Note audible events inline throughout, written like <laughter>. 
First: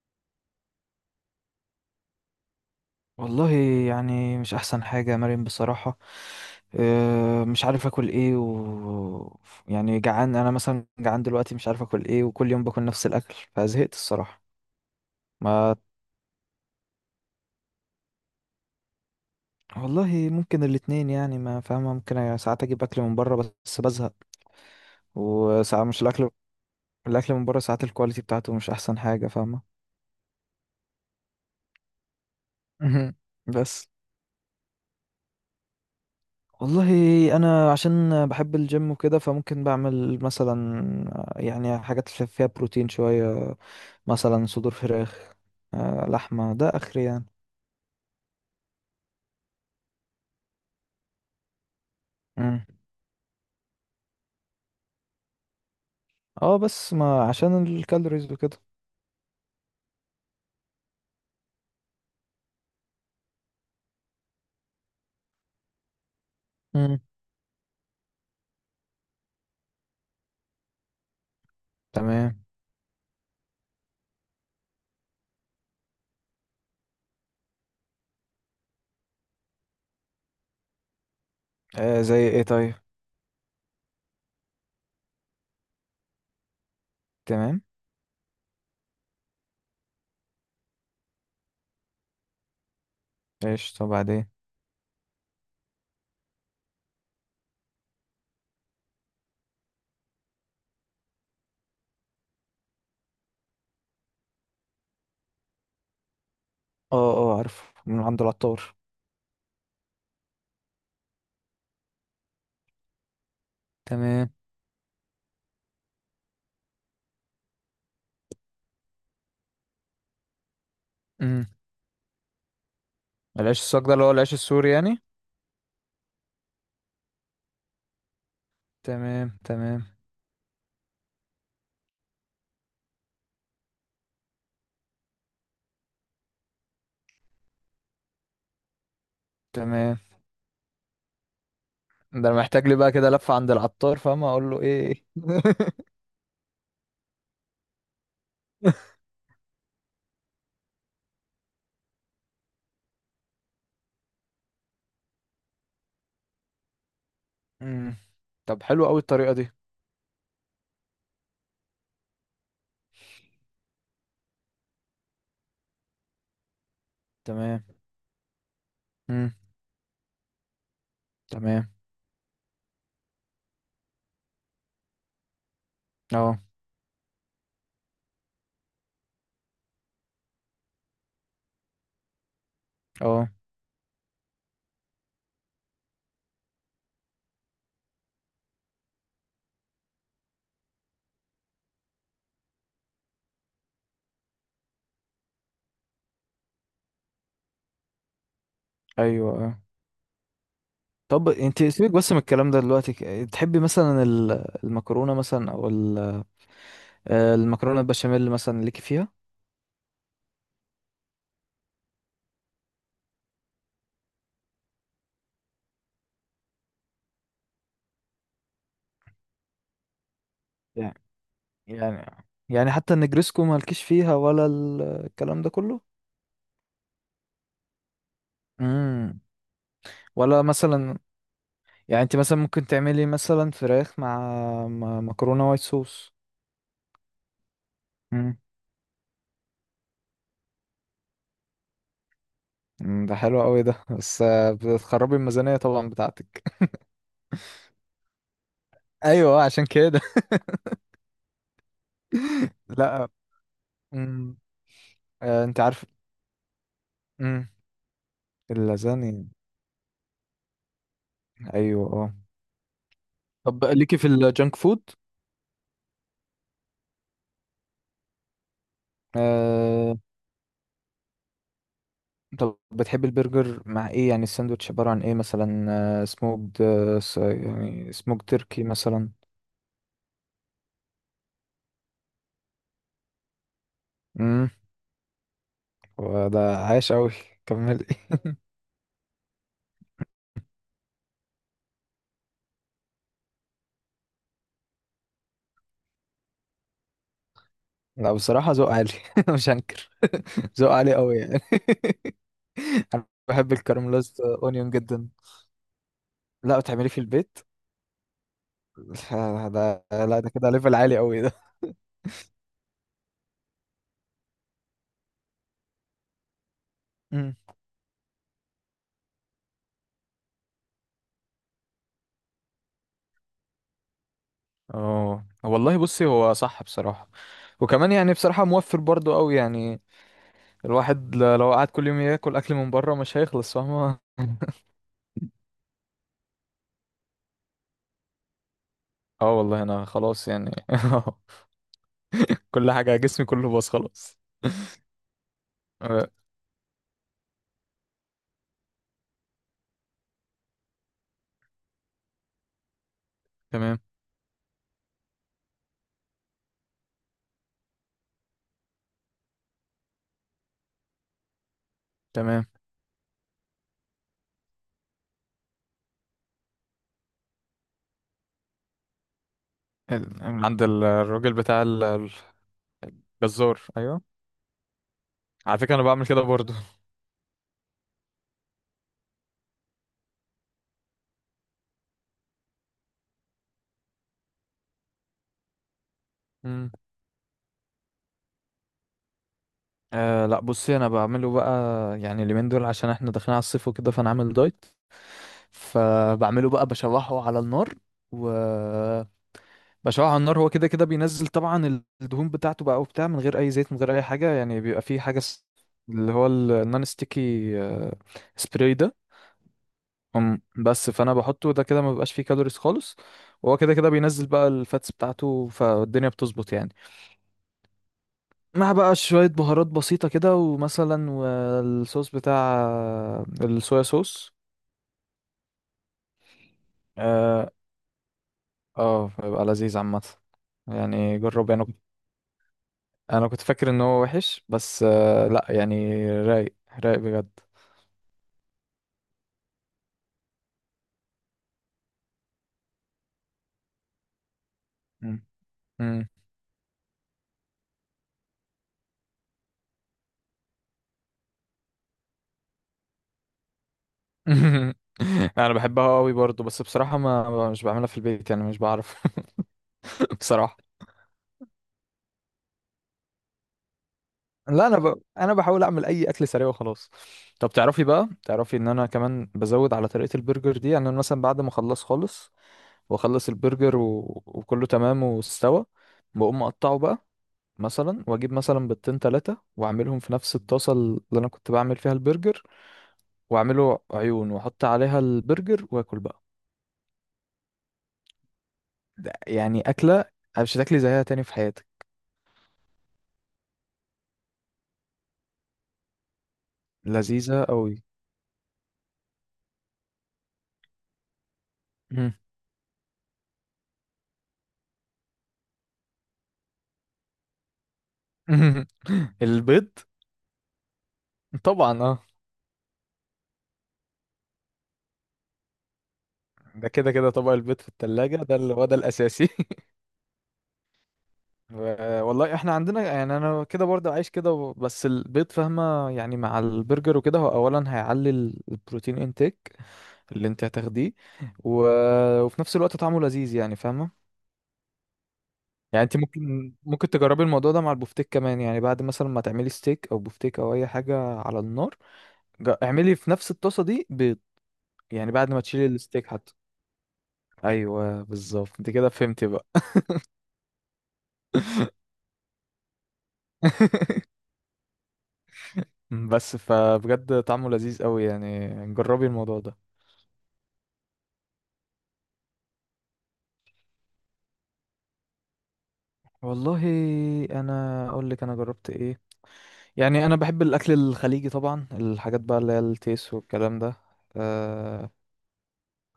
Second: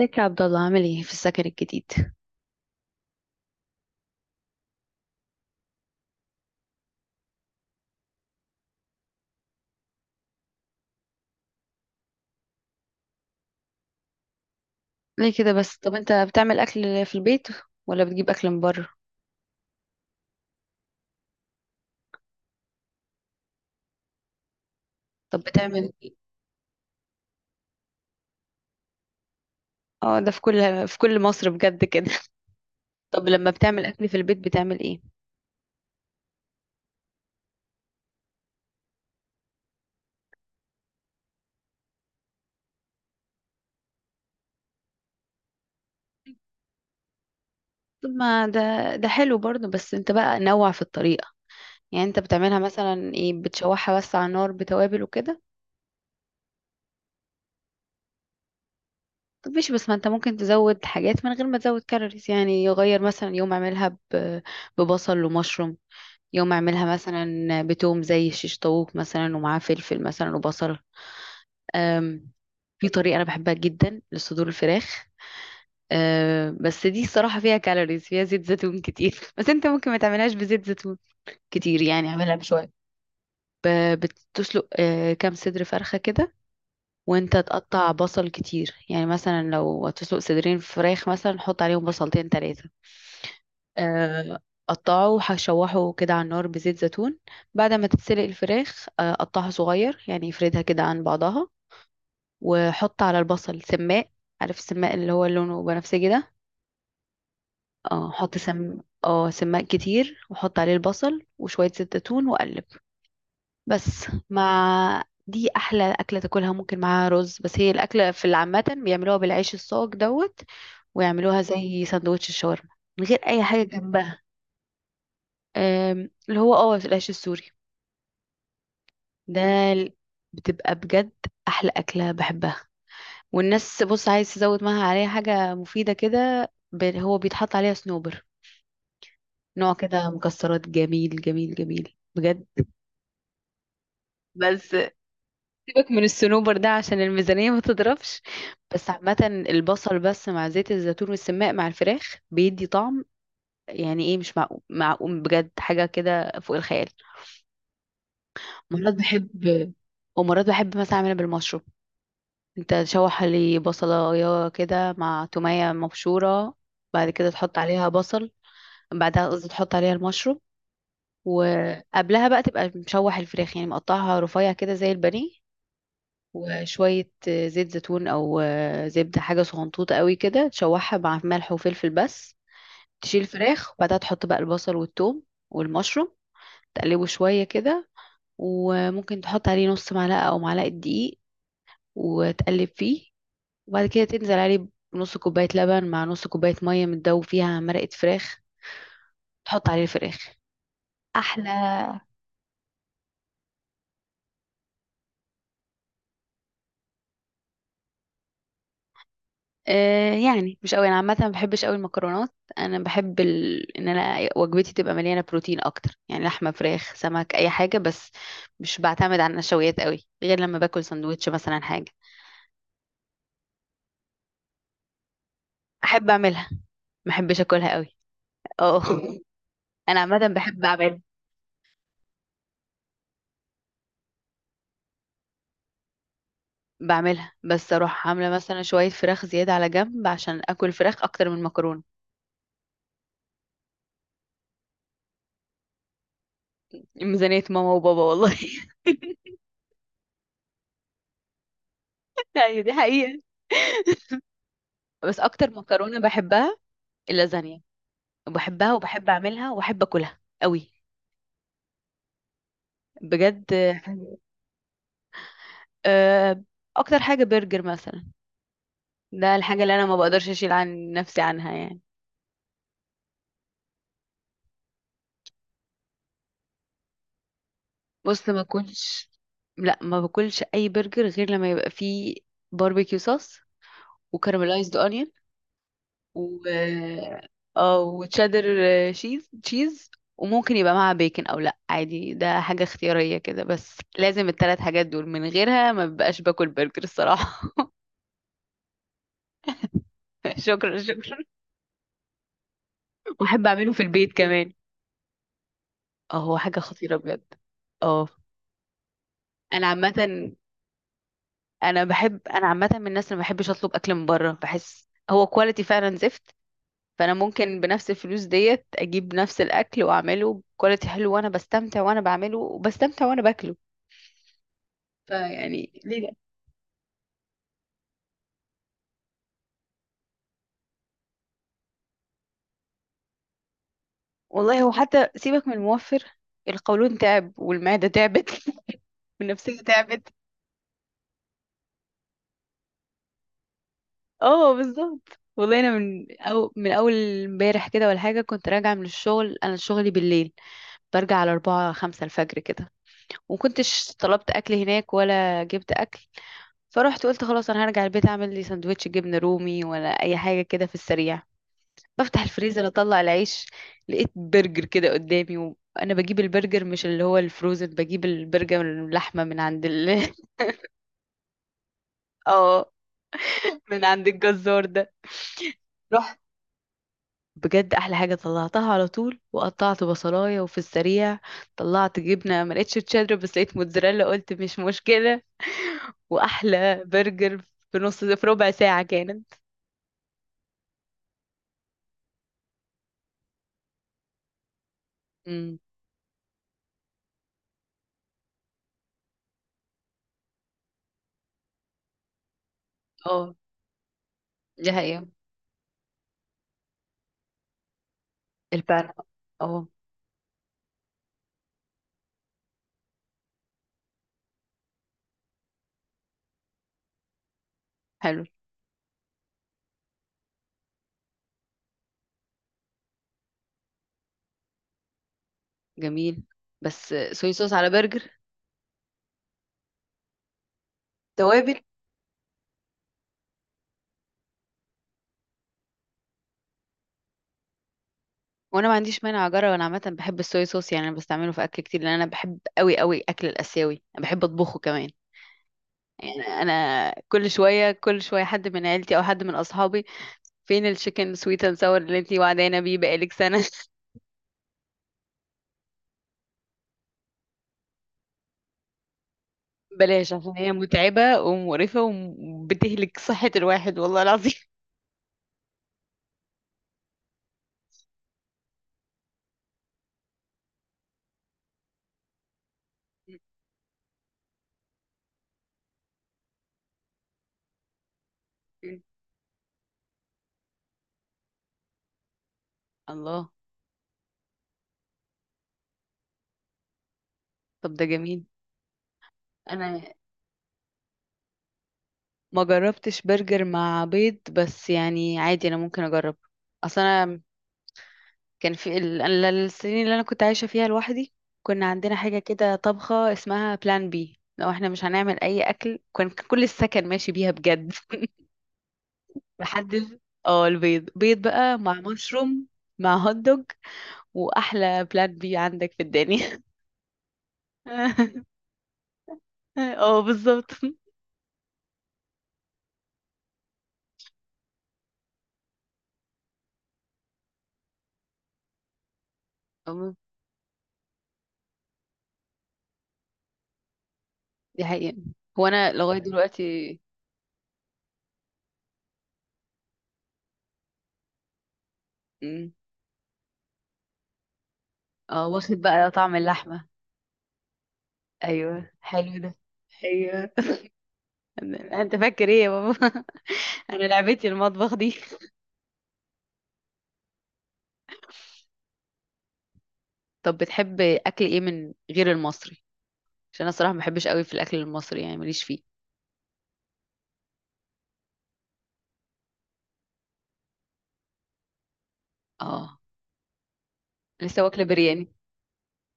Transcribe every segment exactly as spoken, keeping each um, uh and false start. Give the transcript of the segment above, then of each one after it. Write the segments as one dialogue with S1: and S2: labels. S1: ازيك يا عبد الله، عامل ايه في السكن الجديد؟
S2: والله، يعني مش احسن حاجة يا مريم بصراحة. آه، مش عارف اكل ايه و يعني جعان، انا مثلا جعان دلوقتي مش عارف اكل ايه وكل يوم باكل نفس الاكل فزهقت الصراحة.
S1: ليه كده
S2: ما
S1: بس؟ طب انت بتعمل اكل في البيت ولا بتجيب اكل من بره؟
S2: والله ممكن الاتنين، يعني ما فاهمة، ممكن ساعات اجيب اكل من بره بس بزهق.
S1: طب
S2: وساعات
S1: بتعمل
S2: مش
S1: ايه؟
S2: الاكل، الاكل من بره ساعات الكواليتي بتاعته مش احسن حاجة فاهمة.
S1: اه، ده في كل في كل مصر بجد كده. <laughs>
S2: <laughs>
S1: طب لما بتعمل
S2: بس
S1: اكل في البيت بتعمل ايه؟
S2: والله انا عشان بحب الجيم وكده فممكن بعمل مثلا يعني حاجات اللي فيها بروتين شوية، مثلا صدور فراخ، آه، لحمة ده اخري يعني.
S1: طب ما ده ده حلو برضه، بس انت بقى نوع في الطريقة. يعني انت بتعملها
S2: مم.
S1: مثلا ايه؟ بتشوحها بس على النار بتوابل وكده؟
S2: اه بس ما عشان الكالوريز وكده.
S1: طب ماشي، بس ما انت ممكن تزود حاجات من غير ما تزود كالوريز، يعني يغير، مثلا يوم اعملها ب- ببصل ومشروم، يوم اعملها
S2: مم.
S1: مثلا بتوم زي الشيش طاووق مثلا، ومعاه فلفل مثلا وبصل. أم،
S2: تمام.
S1: في طريقة أنا بحبها جدا لصدور الفراخ. أه، بس دي الصراحة فيها كالوريز، فيها زيت زيتون كتير. <laughs> بس انت ممكن ما تعملهاش بزيت زيتون كتير،
S2: آه
S1: يعني
S2: زي
S1: اعملها
S2: ايه طيب؟
S1: بشوية. ب- بتسلق، أه، كام صدر فرخة كده، وانت
S2: تمام.
S1: تقطع بصل كتير، يعني مثلا لو هتسلق صدرين فراخ مثلا، حط عليهم بصلتين تلاتة.
S2: ايش طب بعدين؟
S1: آه، قطعه، هشوحه كده على النار بزيت زيتون، بعد ما تتسلق الفراخ. آه، قطعها صغير، يعني افردها كده عن بعضها، وحط على البصل سماق. عارف السماق اللي هو لونه بنفسجي ده؟
S2: اه اه عارف من
S1: اه،
S2: عند
S1: حط سم
S2: العطار.
S1: اه سماق كتير، وحط عليه البصل وشوية زيت زيتون وقلب، بس.
S2: تمام.
S1: مع دي احلى اكله تاكلها. ممكن معاها رز، بس هي الاكله في العامه بيعملوها بالعيش الصاج دوت، ويعملوها
S2: مم.
S1: زي سندوتش الشاورما، من غير اي
S2: العيش
S1: حاجه
S2: الصاج ده اللي هو
S1: جنبها.
S2: العيش السوري يعني؟
S1: آم، اللي هو اه العيش السوري
S2: تمام
S1: ده.
S2: تمام
S1: ال- بتبقى بجد احلى اكله بحبها. والناس، بص، عايز تزود معاها عليها حاجه مفيده كده، ب- هو بيتحط عليها صنوبر، نوع
S2: تمام.
S1: كده مكسرات، جميل جميل جميل
S2: ده انا
S1: بجد.
S2: محتاج لي بقى كده لفة عند العطار فاهم اقول له
S1: بس
S2: ايه.
S1: سيبك
S2: <laughs>
S1: من الصنوبر ده عشان الميزانيه ما تضربش. بس عامه، البصل بس مع زيت الزيتون والسماق مع الفراخ بيدي طعم، يعني ايه، مش معقول معقول بجد، حاجه كده فوق الخيال.
S2: امم، طب حلو
S1: مرات
S2: قوي
S1: بحب،
S2: الطريقة دي.
S1: ومرات بحب مثلا اعملها بالمشروب. انت تشوح لي بصلايه كده مع توميه مبشوره، بعد كده تحط
S2: تمام.
S1: عليها بصل، بعدها
S2: امم.
S1: قصدي تحط عليها المشروم.
S2: تمام.
S1: وقبلها بقى تبقى مشوح الفراخ، يعني مقطعها رفيع كده زي البانيه،
S2: اه
S1: وشويه زيت زيتون او زبده، حاجه صغنطوطه قوي كده، تشوحها مع ملح وفلفل بس. تشيل
S2: اه.
S1: الفراخ وبعدها تحط بقى البصل والثوم والمشروم، تقلبه شويه كده، وممكن تحط عليه نص معلقه او معلقه دقيق، وتقلب فيه، وبعد كده تنزل عليه بنص كوباية لبن مع نص كوباية مية متدوب فيها مرقة فراخ،
S2: ايوه اه.
S1: تحط عليه الفراخ.
S2: طب
S1: احلى.
S2: انت سيبك بس من الكلام ده دلوقتي، ك- تحبي مثلا ال- المكرونة مثلا او ال- آه، المكرونة البشاميل مثلا ليكي فيها؟
S1: آه يعني مش قوي، انا عامه ما بحبش قوي المكرونات. انا بحب ال... ان انا وجبتي تبقى مليانه بروتين اكتر، يعني لحمه، فراخ، سمك، اي حاجه، بس. مش بعتمد على النشويات قوي غير لما باكل
S2: يعني
S1: سندوتش مثلا، حاجه.
S2: يعني يعني حتى النجريسكو مالكيش فيها ولا ال- الكلام ده كله؟
S1: احب اعملها، ما احبش اكلها قوي. اه.
S2: امم.
S1: <laughs> انا عامه
S2: ولا
S1: بحب
S2: مثلا،
S1: اعمل،
S2: يعني انت مثلا ممكن تعملي مثلا فراخ مع مع مكرونة وايت صوص؟
S1: بعملها بس اروح عامله
S2: امم.
S1: مثلا شويه فراخ زياده على جنب عشان اكل فراخ اكتر من مكرونه.
S2: ده حلو قوي ده، بس آه، بتخربي الميزانية طبعا بتاعتك.
S1: ميزانية ماما وبابا والله.
S2: ايوه آه، عشان كده.
S1: <laughs> ايوه، دي
S2: <laughs> لا.
S1: حقيقة.
S2: امم.
S1: بس
S2: آه
S1: اكتر
S2: انت عارف.
S1: مكرونة بحبها
S2: امم.
S1: اللازانيا. بحبها وبحب
S2: اللازاني،
S1: اعملها وبحب اكلها قوي
S2: ايوه اه.
S1: بجد.
S2: طب ليكي في الجانك فود؟
S1: آه، اكتر حاجة برجر مثلا. ده الحاجة اللي انا ما
S2: آه،
S1: بقدرش اشيل عن نفسي عنها، يعني.
S2: طب بتحب البرجر مع ايه، يعني الساندوتش عبارة عن ايه مثلا؟ آه سموكد، آه س- يعني سموك
S1: بص، ما
S2: تركي
S1: باكلش.
S2: مثلا.
S1: لا، ما باكلش اي برجر غير لما يبقى فيه باربيكيو صوص،
S2: امم،
S1: وكaramelized onion، و
S2: وده عايش قوي.
S1: اه
S2: كملي. <laughs>
S1: وتشيدر، شيز تشيز، وممكن يبقى معاها بيكن او لا، عادي، ده حاجة اختيارية كده، بس لازم الثلاث حاجات دول، من غيرها ما ببقاش باكل برجر الصراحة.
S2: لا بصراحة ذوق عالي، <laughs> مش هنكر،
S1: <laughs>
S2: <laughs> ذوق
S1: شكرا،
S2: عالي قوي
S1: شكرا.
S2: يعني. <laughs>
S1: واحب
S2: بحب
S1: اعمله في البيت
S2: الكارملايزد
S1: كمان.
S2: اونيون جدا.
S1: اه، هو
S2: لا
S1: حاجة
S2: بتعمليه
S1: خطيرة
S2: في
S1: بجد.
S2: البيت؟
S1: اه.
S2: <laughs>
S1: انا
S2: ده
S1: عامة
S2: لا ده كده ليفل عالي قوي ده.
S1: انا بحب انا عامة من الناس اللي ما بحبش اطلب اكل من بره، بحس هو كواليتي فعلا زفت.
S2: <laughs>
S1: فانا
S2: امم.
S1: ممكن بنفس الفلوس ديت اجيب نفس الاكل واعمله بكواليتي حلو، وانا بستمتع وانا بعمله، وبستمتع وانا باكله.
S2: اه
S1: فيعني
S2: والله
S1: ليه
S2: بصي
S1: لا.
S2: هو صح بصراحة. وكمان يعني بصراحة موفر برضو قوي يعني. الواحد ل- لو قعد كل يوم ياكل اكل من بره مش هيخلص فاهمة.
S1: والله،
S2: <laughs>
S1: هو حتى سيبك من الموفر، القولون تعب والمعدة تعبت. <laughs>
S2: اه
S1: والنفسية
S2: والله انا
S1: تعبت.
S2: خلاص يعني، <laughs> كل حاجة جسمي كله باظ خلاص.
S1: اه، بالظبط. والله انا من
S2: آه،
S1: أو من اول امبارح كده ولا حاجه، كنت راجعه من الشغل. انا شغلي بالليل، برجع على أربعة خمسة الفجر كده،
S2: تمام
S1: ومكنتش طلبت اكل هناك ولا جبت اكل. فرحت قلت خلاص انا هرجع البيت اعمل لي سندوتش جبنه رومي ولا اي حاجه كده في السريع. بفتح
S2: تمام.
S1: الفريزر، اطلع العيش، لقيت برجر كده قدامي. وانا بجيب البرجر، مش اللي هو الفروزن، بجيب البرجر اللحمه من عند ال <laughs>
S2: ال- عند ال- الراجل بتاع ال-
S1: اه،
S2: الجزار
S1: من
S2: ايوه.
S1: عند الجزار ده.
S2: على فكرة انا بعمل
S1: رحت،
S2: كده برضو.
S1: بجد احلى حاجه، طلعتها على طول وقطعت بصلايه، وفي السريع طلعت جبنه، ما لقيتش تشيدر بس لقيت موتزاريلا، قلت مش مشكله، واحلى برجر في نص، في ربع ساعه كانت.
S2: أه لا بصي انا بعمله بقى، يعني اليومين دول عشان احنا داخلين على الصيف وكده فانا عامل دايت.
S1: امم.
S2: فبعمله بقى بشوحه على النار و بشوحه على النار. هو كده كده بينزل طبعا الدهون بتاعته بقى وبتاع، من
S1: اه،
S2: غير اي زيت من غير اي حاجه يعني
S1: دي
S2: بيبقى فيه
S1: حقيقه.
S2: حاجه س- اللي هو ال- النون ستيكي، آه، سبراي
S1: البان.
S2: ده.
S1: اه.
S2: أم، بس فانا بحطه ده كده ما بيبقاش فيه كالوريز خالص. وهو كده كده بينزل بقى الفاتس بتاعته فالدنيا بتظبط يعني.
S1: حلو.
S2: مع بقى شوية بهارات بسيطة كده، ومثلا والصوص بتاع، الصويا صوص.
S1: جميل. بس صويا
S2: اه
S1: صوص على برجر؟
S2: آه، بيبقى لذيذ عامة يعني، جرب
S1: توابل.
S2: يعني. انا كنت فاكر ان هو وحش، بس آه لا يعني رايق، رايق بجد.
S1: وانا ما عنديش مانع اجرب، انا عامه بحب الصويا صوص، يعني انا بستعمله في اكل كتير، لان انا بحب قوي قوي اكل الاسيوي، انا بحب اطبخه كمان.
S2: مم. مم.
S1: يعني انا كل شويه كل شويه حد من عيلتي او حد من اصحابي: فين الشيكن سويت اند ساور اللي انتي وعدانا بيه بقالك سنه؟ <laughs>
S2: <laughs> انا بحبها قوي برضو، بس بصراحة ما مش بعملها في البيت يعني مش بعرف.
S1: بلاش،
S2: <laughs>
S1: عشان هي
S2: بصراحة
S1: متعبه ومقرفه، وبتهلك صحه الواحد والله العظيم.
S2: لا انا ب... انا بحاول اعمل اي اكل سريع وخلاص. طب تعرفي بقى تعرفي ان انا كمان بزود على طريقة البرجر دي، يعني أنا مثلا بعد ما اخلص خالص واخلص البرجر و... وكله تمام واستوى، بقوم اقطعه بقى مثلا، واجيب مثلا
S1: <laughs>
S2: بيضتين تلاتة واعملهم في نفس الطاسة اللي انا كنت بعمل فيها البرجر،
S1: الله.
S2: واعمله عيون واحط عليها البرجر واكل بقى.
S1: طب ده جميل.
S2: ده يعني
S1: انا
S2: اكلة مش هتاكلي زيها تاني في حياتك،
S1: ما جربتش برجر مع بيض، بس يعني عادي، انا ممكن اجرب اصلا.
S2: لذيذة قوي.
S1: كان في ال... ال- السنين اللي انا كنت عايشه فيها لوحدي، كنا عندنا
S2: مم.
S1: حاجه كده، طبخه اسمها بلان بي، لو احنا مش هنعمل اي اكل كان كل السكن ماشي بيها بجد. <laughs>
S2: <laughs> البيض،
S1: محدش. اه البيض بيض بقى
S2: طبعا
S1: مع
S2: اه.
S1: مشروم، مع هوت دوج، واحلى بلان بي عندك في الدنيا.
S2: ده كده كده طبق البيض في التلاجة ده
S1: <laughs>
S2: اللي هو ده الاساسي. <laughs>
S1: اه، بالظبط.
S2: و- والله احنا عندنا، يعني انا كده برضه عايش كده و- بس البيض فاهمه، يعني مع البرجر وكده هو اولا هيعلي ال- البروتين انتيك
S1: أم-
S2: اللي انت هتاخديه، و... وفي نفس الوقت طعمه لذيذ يعني فاهمه.
S1: دي حقيقة. هو انا
S2: يعني انت
S1: لغايه
S2: ممكن
S1: دلوقتي.
S2: ممكن تجربي الموضوع ده مع البفتيك كمان، يعني بعد مثلا ما تعملي ستيك او بفتيك او اي حاجه على النار،
S1: مم.
S2: جا- اعملي في نفس الطاسه دي بيض، يعني
S1: اه،
S2: بعد ما
S1: واخد
S2: تشيلي
S1: بقى
S2: الستيك
S1: طعم
S2: حتى.
S1: اللحمه.
S2: ايوه بالظبط
S1: ايوه،
S2: انت كده
S1: حلو
S2: فهمتي
S1: ده.
S2: بقى.
S1: ايوه. <laughs> انت فاكر ايه يا بابا؟ <laughs> انا
S2: <laughs>
S1: لعبتي المطبخ دي.
S2: بس فبجد طعمه لذيذ قوي يعني، جربي الموضوع ده.
S1: طب بتحب اكل ايه من غير المصري؟ عشان انا الصراحه ما بحبش قوي في الاكل المصري، يعني ماليش فيه.
S2: والله انا اقول لك انا جربت ايه. يعني انا بحب الاكل الخليجي طبعا، الحاجات بقى اللي هي
S1: اه،
S2: التيس والكلام ده.
S1: لسه واكله
S2: اه
S1: برياني.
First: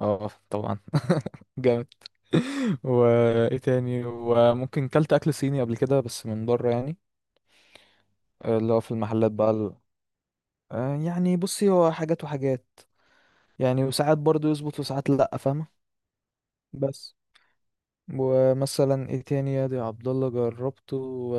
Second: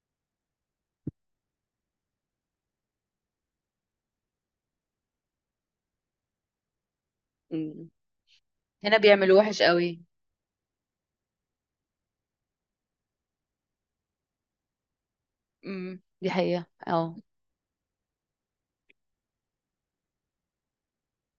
S2: آه، طبعا. <laughs> جامد. وايه تاني، وممكن كلت اكل صيني قبل كده بس من بره يعني،
S1: مم.
S2: آه، اللي هو في
S1: هنا
S2: المحلات
S1: بيعملوه
S2: بقى
S1: وحش
S2: ال...
S1: قوي.
S2: آه، يعني بصي هو حاجات وحاجات، يعني وساعات برضو يظبط وساعات لا فاهمه.
S1: امم، دي حقيقه. اه.
S2: بس ومثلا ايه تاني يا دي عبد الله جربته و...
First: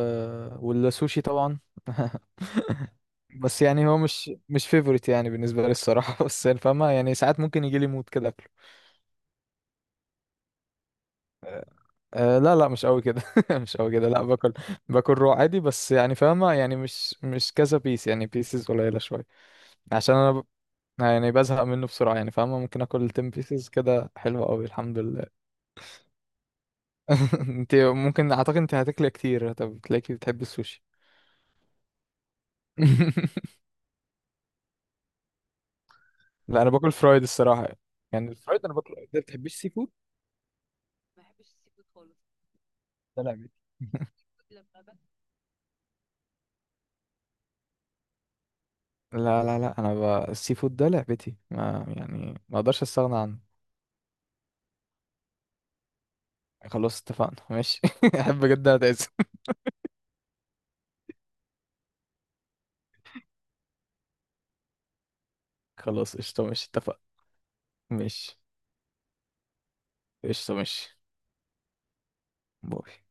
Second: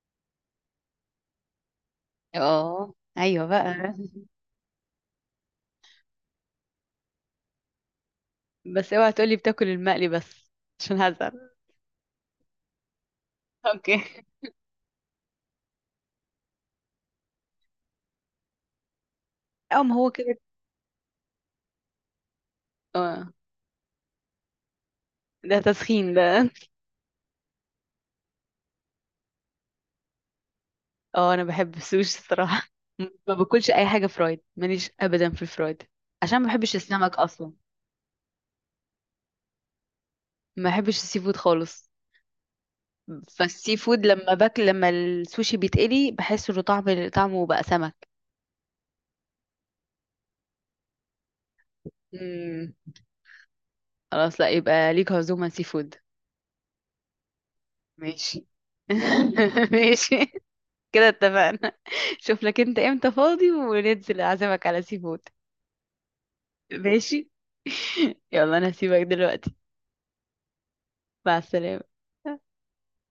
S2: والسوشي طبعا. <laughs>
S1: اه، ايوه
S2: بس يعني
S1: بقى.
S2: هو مش مش فيفورت يعني بالنسبة لي الصراحة، <laughs> بس يعني فاهمة يعني ساعات ممكن يجي لي مود كده أكله.
S1: بس اوعى تقولي بتاكل المقلي بس، عشان هزعل.
S2: أه لا لا مش قوي كده، <laughs> مش قوي
S1: اوكي.
S2: كده، لا باكل، باكل رو عادي، بس يعني فاهمة يعني مش مش كذا بيس، يعني بيسز قليلة شوية.
S1: اه، ما هو
S2: عشان أنا
S1: كده.
S2: ب... يعني بزهق منه بسرعة يعني فاهمة، ممكن آكل عشرة
S1: اه،
S2: بيسز كده حلوة قوي الحمد لله.
S1: ده تسخين ده.
S2: <laughs> انت ممكن أعتقد انت هتاكلي كتير، طب تلاقيكي بتحبي السوشي.
S1: اه، انا بحب السوشي الصراحه. ما
S2: <laughs>
S1: باكلش اي حاجه فرايد، ماليش ابدا في الفرايد، عشان ما
S2: لا أنا
S1: بحبش
S2: باكل
S1: السمك
S2: فرايد
S1: اصلا.
S2: الصراحة، يعني الفرايد أنا باكل. أنت بتحبيش سي فود؟
S1: ما بحبش السي فود خالص.
S2: ده لعبتي.
S1: فالسي فود لما باكل لما السوشي بيتقلي بحس انه طعم، طعمه بقى سمك.
S2: لا لا لا، انا ب... السي فود ده لعبتي، ما يعني ما
S1: امم،
S2: اقدرش استغنى عنه.
S1: خلاص. لا، يبقى ليك عزومة سي فود.
S2: خلاص اتفقنا ماشي، <laughs> احب
S1: ماشي.
S2: جدا اتعزم.
S1: <laughs> ماشي، كده اتفقنا. شوف لك انت امتى فاضي، وننزل اعزمك على سي فود.
S2: <laughs> خلاص قشطة ماشي اتفقنا.
S1: ماشي.
S2: ماشي.
S1: يلا، انا هسيبك دلوقتي.
S2: قشطة ماشي.
S1: مع السلامة.
S2: باي.